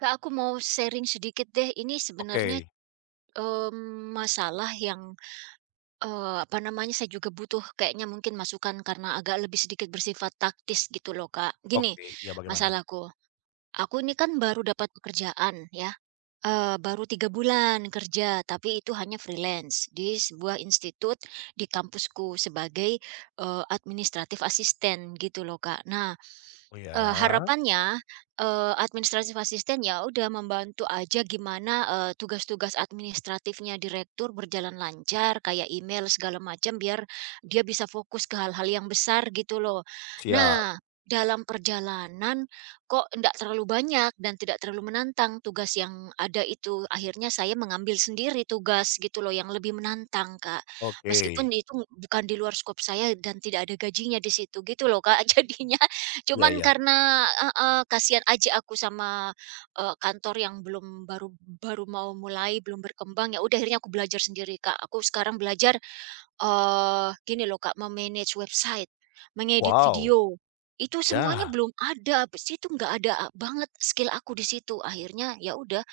Kak, aku mau sharing sedikit deh. Ini sebenarnya, Oke masalah yang, apa namanya, saya juga butuh kayaknya mungkin masukan karena agak lebih sedikit bersifat taktis gitu loh, Kak. Gini, oke, iya bagaimana? masalahku, aku ini kan baru dapat pekerjaan ya, baru 3 bulan kerja, tapi itu hanya freelance di sebuah institut di kampusku sebagai, administrative assistant gitu loh, Kak. Nah, Oh ya, harapannya, administrative assistant ya udah membantu aja gimana, tugas-tugas administratifnya direktur berjalan lancar, kayak email segala macam, biar dia bisa fokus ke hal-hal yang besar gitu loh. siap, Nah, dalam perjalanan kok ndak terlalu banyak dan tidak terlalu menantang tugas yang ada itu. Akhirnya saya mengambil sendiri tugas gitu loh yang lebih menantang, Kak. oke, Meskipun itu bukan di luar skop saya dan tidak ada gajinya di situ gitu loh, Kak, jadinya. iya Cuman iya, karena heeh, kasihan aja aku sama, kantor yang belum baru baru mau mulai, belum berkembang, ya udah akhirnya aku belajar sendiri, Kak. Aku sekarang belajar, gini loh, Kak, me-manage website, mengedit wow, video, itu semuanya ya, belum ada, di situ nggak ada banget skill aku di situ. Akhirnya ya udah,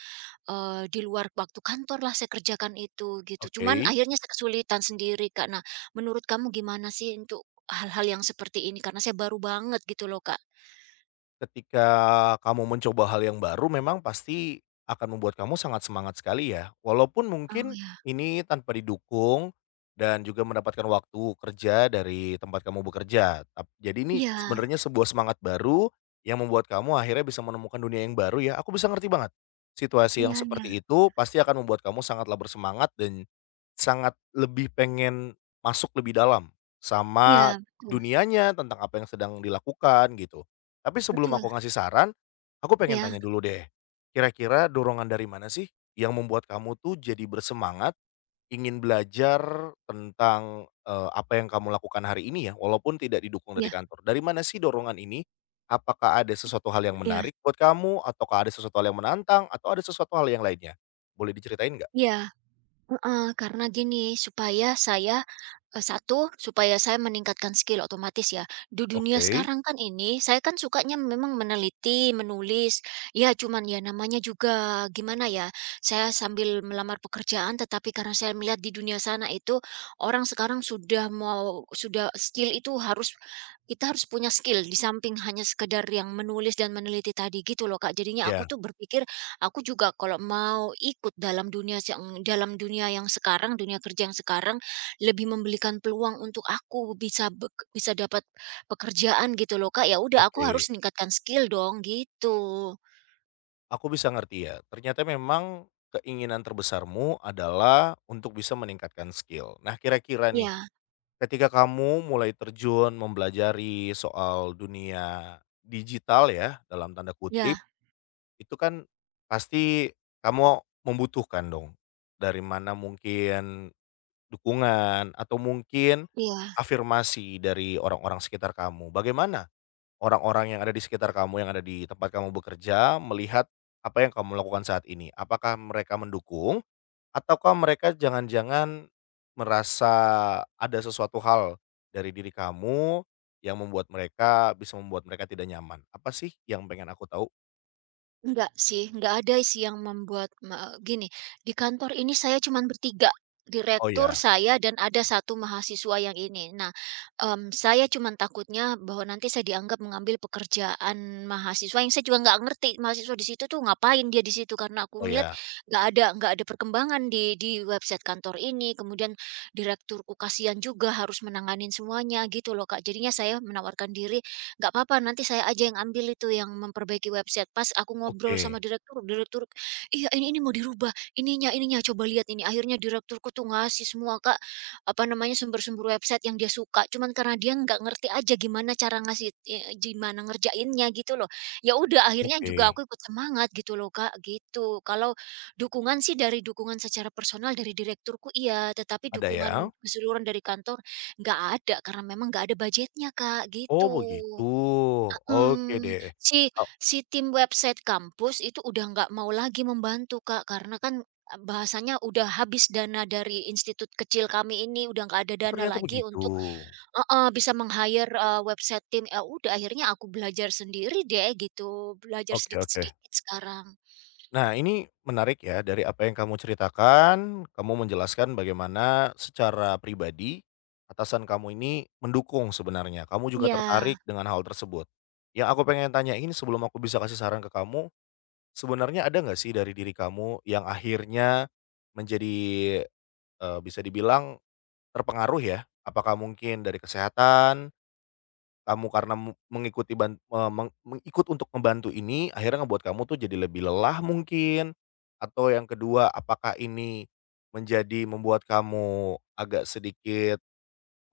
di luar waktu kantor lah saya kerjakan itu, gitu. Cuman oke. akhirnya saya kesulitan sendiri, Kak. Nah, menurut kamu gimana sih untuk hal-hal yang seperti ini? Karena saya baru banget gitu loh, Kak. Ketika kamu mencoba hal yang baru memang pasti akan membuat kamu sangat semangat sekali ya, walaupun Oh, mungkin ya. ini tanpa didukung dan juga mendapatkan waktu kerja dari tempat kamu bekerja. Tap jadi ini Iya, sebenarnya sebuah semangat baru yang membuat kamu akhirnya bisa menemukan dunia yang baru ya, aku bisa ngerti banget. Situasi iya, yang iya, seperti itu pasti akan membuat kamu sangatlah bersemangat dan sangat lebih pengen masuk lebih dalam iya, sama betul, dunianya, tentang apa yang sedang dilakukan gitu. Tapi sebelum betul. aku ngasih saran, aku pengen Iya, tanya dulu deh, kira-kira dorongan dari mana sih yang membuat kamu tuh jadi bersemangat ingin belajar tentang, apa yang kamu lakukan hari ini ya, walaupun tidak didukung dari iya, kantor. Dari mana sih dorongan ini? Apakah ada sesuatu hal yang iya, menarik buat kamu? Ataukah ada sesuatu hal yang menantang? Atau ada sesuatu hal yang lainnya? Boleh diceritain nggak? iya. Heeh, karena gini, supaya saya, 1, supaya saya meningkatkan skill otomatis ya. Di dunia Oke. sekarang kan ini, saya kan sukanya memang meneliti, menulis, ya cuman ya namanya juga gimana ya, saya sambil melamar pekerjaan, tetapi karena saya melihat di dunia sana itu, orang sekarang sudah mau sudah skill itu harus kita harus punya skill, di samping hanya sekedar yang menulis dan meneliti tadi gitu loh Kak. Jadinya aku Ya, tuh berpikir aku juga kalau mau ikut dalam dunia yang sekarang, dunia kerja yang sekarang, lebih membelikan peluang untuk aku bisa bek bisa dapat pekerjaan gitu loh, Kak. Ya udah aku harus oke. meningkatkan skill dong, gitu. Aku bisa ngerti ya, ternyata memang keinginan terbesarmu adalah untuk bisa meningkatkan skill. Nah, kira-kira nih, Ya, ketika kamu mulai terjun mempelajari soal dunia digital ya, dalam tanda kutip, ya, itu kan pasti kamu membutuhkan dong, dari mana mungkin dukungan atau mungkin ya. afirmasi dari orang-orang sekitar kamu. Bagaimana orang-orang yang ada di sekitar kamu, yang ada di tempat kamu bekerja, melihat apa yang kamu lakukan saat ini. Apakah mereka mendukung ataukah mereka jangan-jangan merasa ada sesuatu hal dari diri kamu yang membuat mereka tidak nyaman? Apa sih yang pengen aku tahu? Enggak sih, enggak ada sih yang membuat me eh, gini, di kantor ini saya cuman bertiga, Oh direktur, ya, saya, dan ada satu mahasiswa yang ini. Nah, saya cuman takutnya bahwa nanti saya dianggap mengambil pekerjaan mahasiswa yang saya juga nggak ngerti mahasiswa di situ tuh ngapain dia di situ, karena aku oh ngeliat ya. Nggak ada perkembangan di website kantor ini, kemudian direkturku kasihan juga harus menanganin semuanya gitu loh, Kak. Jadinya saya menawarkan diri, "Nggak apa-apa nanti saya aja yang ambil itu, yang memperbaiki website." Pas aku ngobrol sama Oke, direktur, "Iya, ini mau dirubah, ininya ininya, coba lihat ini." Akhirnya direkturku tuh ngasih semua, Kak, apa namanya, sumber-sumber website yang dia suka, cuman karena dia nggak ngerti aja gimana cara ngasih gimana ngerjainnya gitu loh. Ya udah, akhirnya juga oke. aku ikut semangat gitu loh, Kak, gitu. Kalau dukungan secara personal dari direkturku iya, tetapi Ada dukungan ya? keseluruhan dari kantor nggak ada, karena memang nggak ada budgetnya, Kak, Oh gitu. begitu. Oke Mhm, deh. si si tim website kampus itu udah nggak mau lagi membantu, Kak, karena kan, bahasanya udah habis dana dari institut kecil kami ini, udah nggak ada Oh dana ternyata lagi begitu. untuk heeh, bisa meng-hire, website tim, ya udah akhirnya aku belajar sendiri deh gitu, belajar Oke oke. sedikit-sedikit sekarang. Nah, ini menarik ya dari apa yang kamu ceritakan, kamu menjelaskan bagaimana secara pribadi atasan kamu ini mendukung sebenarnya. Kamu juga Iya, tertarik dengan hal tersebut. Yang aku pengen tanyain sebelum aku bisa kasih saran ke kamu, sebenarnya ada nggak sih dari diri kamu yang akhirnya menjadi, bisa dibilang terpengaruh ya? Apakah mungkin dari kesehatan, kamu karena mu mengikuti ban eee, meng meng untuk membantu ini, akhirnya ngebuat kamu tuh jadi lebih lelah mungkin? Atau yang kedua, apakah ini membuat kamu agak sedikit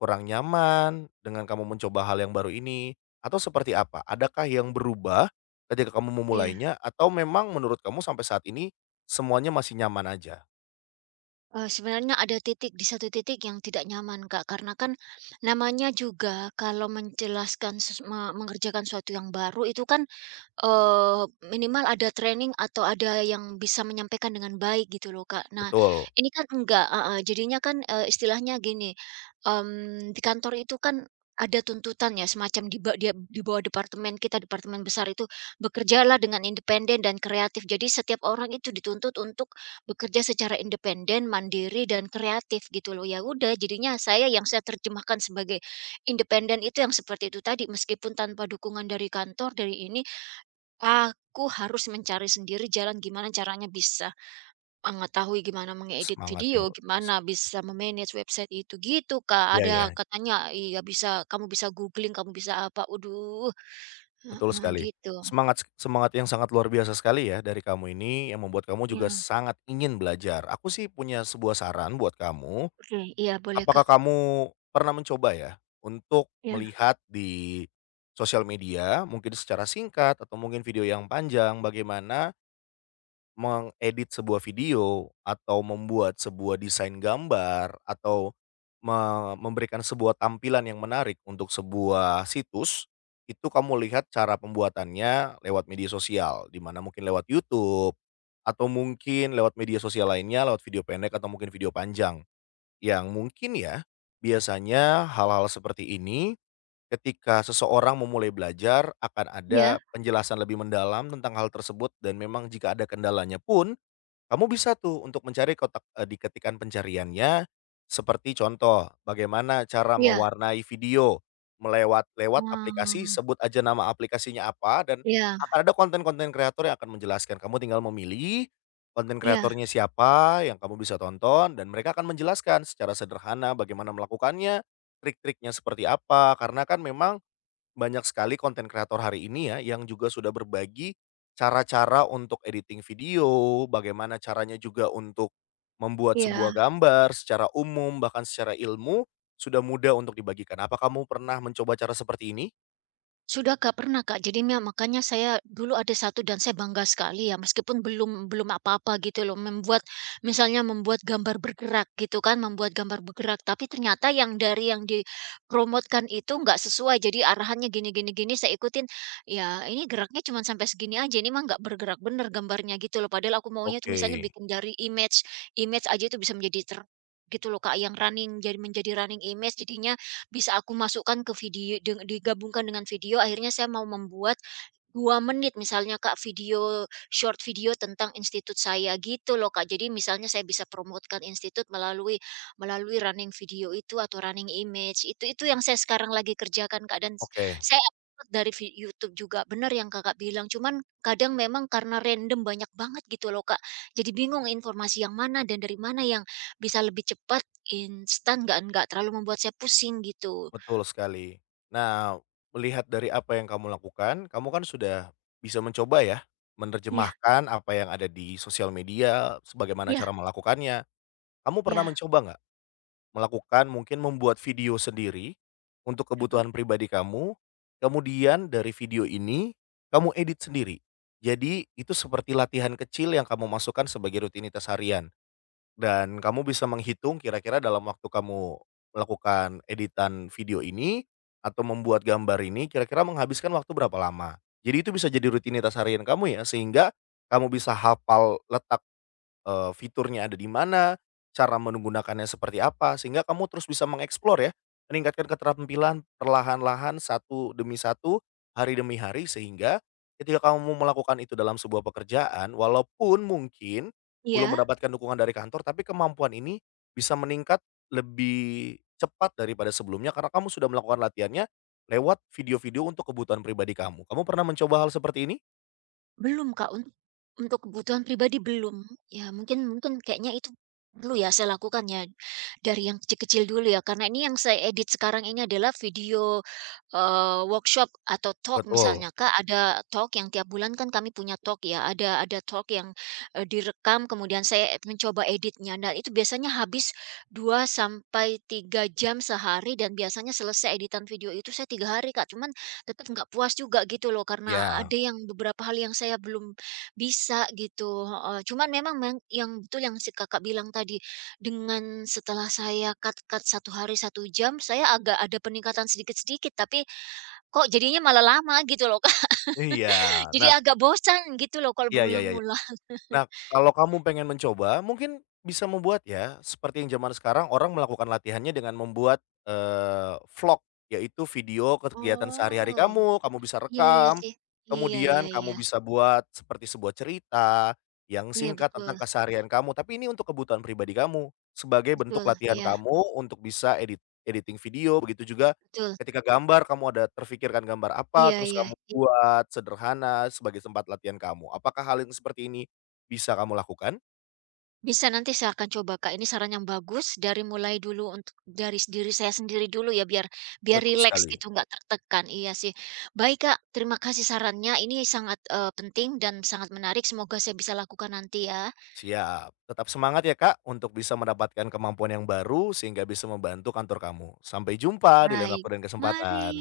kurang nyaman dengan kamu mencoba hal yang baru ini? Atau seperti apa? Adakah yang berubah ketika kamu iya, memulainya atau memang menurut kamu sampai saat ini semuanya masih nyaman aja? Sebenarnya ada titik di satu titik yang tidak nyaman, Kak, karena kan namanya juga kalau menjelaskan ses me mengerjakan sesuatu yang baru itu kan minimal ada training atau ada yang bisa menyampaikan dengan baik gitu loh, Kak. Nah, Betul, ini kan enggak heeh, jadinya kan, istilahnya gini, di kantor itu kan ada tuntutan ya semacam di ba dia di bawah departemen kita, departemen besar itu, bekerjalah dengan independen dan kreatif. Jadi setiap orang itu dituntut untuk bekerja secara independen, mandiri, dan kreatif gitu loh. Ya udah, jadinya saya terjemahkan sebagai independen itu yang seperti itu tadi, meskipun tanpa dukungan dari kantor, dari ini, aku harus mencari sendiri jalan gimana caranya bisa mengetahui gimana mengedit semangat yang video, luar gimana biasa. bisa memanage website itu, gitu, Kak. Iya Ada ya. katanya iya bisa kamu bisa googling, kamu bisa apa, waduh, Betul heeh, sekali. gitu. Semangat semangat yang sangat luar biasa sekali ya dari kamu ini yang membuat kamu juga Iya, sangat ingin belajar. Aku sih punya sebuah saran buat kamu. oke, iya boleh, Kak. Apakah kamu pernah mencoba ya untuk Iya, melihat di sosial media mungkin secara singkat atau mungkin video yang panjang bagaimana mengedit sebuah video atau membuat sebuah desain gambar atau me memberikan sebuah tampilan yang menarik untuk sebuah situs, itu kamu lihat cara pembuatannya lewat media sosial, di mana mungkin lewat YouTube atau mungkin lewat media sosial lainnya, lewat video pendek atau mungkin video panjang. Yang mungkin ya, biasanya hal-hal seperti ini ketika seseorang memulai belajar akan iya, ada penjelasan lebih mendalam tentang hal tersebut dan memang jika ada kendalanya pun kamu bisa tuh untuk mencari kotak di ketikan pencariannya, seperti contoh, bagaimana cara iya, mewarnai video, melewat lewat aplikasi, oh, sebut aja nama aplikasinya apa, dan iya, akan ada konten-konten kreator yang akan menjelaskan. Kamu tinggal memilih, konten iya, kreatornya siapa yang kamu bisa tonton, dan mereka akan menjelaskan secara sederhana bagaimana melakukannya, trik-triknya seperti apa, karena kan memang banyak sekali konten kreator hari ini ya, yang juga sudah berbagi cara-cara untuk editing video, bagaimana caranya juga untuk membuat sebuah iya. gambar secara umum, bahkan secara ilmu, sudah mudah untuk dibagikan. Apa kamu pernah mencoba cara seperti ini? Sudah Kak, pernah Kak. Jadi me makanya saya dulu ada satu dan saya bangga sekali ya, meskipun belum belum apa-apa gitu loh, membuat misalnya membuat gambar bergerak gitu kan, membuat gambar bergerak, tapi ternyata yang dari yang dipromotkan itu nggak sesuai. Jadi arahannya gini gini gini, saya ikutin, ya ini geraknya cuma sampai segini aja, ini mah nggak bergerak bener gambarnya gitu loh. Padahal aku maunya tuh misalnya Oke, bikin dari image image aja itu bisa menjadi ter gitu loh Kak, yang running jadi menjadi running image jadinya bisa aku masukkan ke video deng digabungkan dengan video, akhirnya saya mau membuat 2 menit misalnya Kak, video short video tentang institut saya, gitu loh Kak. Jadi misalnya saya bisa promotkan institut melalui melalui running video itu atau running image, itu yang saya sekarang lagi kerjakan Kak, dan s- oke, saya upload dari vi YouTube juga, benar yang Kakak bilang, cuman kadang memang karena random banyak banget gitu loh Kak, jadi bingung informasi yang mana dan dari mana yang bisa lebih cepat, instan, nggak terlalu membuat saya pusing gitu. betul sekali. Nah, melihat dari apa yang kamu lakukan, kamu kan sudah bisa mencoba ya, Iya, menerjemahkan apa yang ada di sosial media, sebagaimana iya, cara melakukannya. Kamu pernah iya. mencoba nggak? Melakukan mungkin membuat video sendiri untuk Aduh, kebutuhan pribadi kamu, kemudian dari video ini kamu edit sendiri. Jadi itu seperti latihan kecil yang kamu masukkan sebagai rutinitas harian dan kamu bisa menghitung kira-kira dalam waktu kamu melakukan editan video ini atau membuat gambar ini kira-kira menghabiskan waktu berapa lama. Jadi itu bisa jadi rutinitas harian kamu ya sehingga kamu bisa hafal letak fiturnya ada di mana, cara menggunakannya seperti apa, sehingga kamu terus bisa mengeksplor ya, meningkatkan keterampilan perlahan-lahan satu demi satu, hari demi hari, sehingga ketika kamu melakukan itu dalam sebuah pekerjaan, walaupun mungkin belum iya, mendapatkan dukungan dari kantor, tapi kemampuan ini bisa meningkat lebih cepat daripada sebelumnya karena kamu sudah melakukan latihannya lewat video-video untuk kebutuhan pribadi kamu. Kamu pernah mencoba hal seperti ini? belum Kak, untuk kebutuhan pribadi belum. Ya mungkin mungkin kayaknya itu perlu ya saya lakukan ya, dari yang kecil-kecil dulu ya, karena ini yang saya edit sekarang ini adalah video, workshop atau talk Betul. misalnya Kak, ada talk yang tiap bulan kan kami punya talk ya, ada talk yang, direkam kemudian saya mencoba editnya. Nah itu biasanya habis 2 sampai 3 jam sehari dan biasanya selesai editan video itu saya 3 hari Kak, cuman tetap nggak puas juga gitu loh, karena Ya. ada yang beberapa hal yang saya belum bisa gitu, heeh. Cuman memang meng yang betul yang si Kakak bilang tadi, dengan setelah saya cut-cut 1 hari 1 jam, saya agak ada peningkatan sedikit-sedikit, tapi kok jadinya malah lama gitu loh, Iya. jadi Nah, agak bosan gitu loh kalau iya iya iya. berulang-ulang. Nah, kalau kamu pengen mencoba, mungkin bisa membuat ya, seperti yang zaman sekarang orang melakukan latihannya dengan membuat, vlog, yaitu video kegiatan sehari-hari Oh, kamu, kamu bisa iya iya rekam, sih. Iya iya kemudian kamu iya. bisa buat seperti sebuah cerita yang Iya singkat tentang betul, keseharian kamu, tapi ini untuk kebutuhan pribadi kamu, sebagai bentuk betul, latihan iya, kamu untuk bisa editing video, begitu juga betul. ketika gambar, kamu ada terfikirkan gambar apa, Iya terus iya. kamu buat sederhana sebagai tempat latihan kamu. Apakah hal yang seperti ini bisa kamu lakukan, Bisa, nanti saya akan coba, Kak. Ini saran yang bagus dari mulai dulu untuk dari s- diri saya sendiri dulu ya, biar biar betul rileks sekali. gitu, nggak tertekan. Iya sih. Baik, Kak, terima kasih sarannya. Ini sangat, penting dan sangat menarik. Semoga saya bisa lakukan nanti ya. Siap, tetap semangat ya Kak untuk bisa mendapatkan kemampuan yang baru sehingga bisa membantu kantor kamu. Sampai jumpa di lain Baik, waktu dan mari. kesempatan.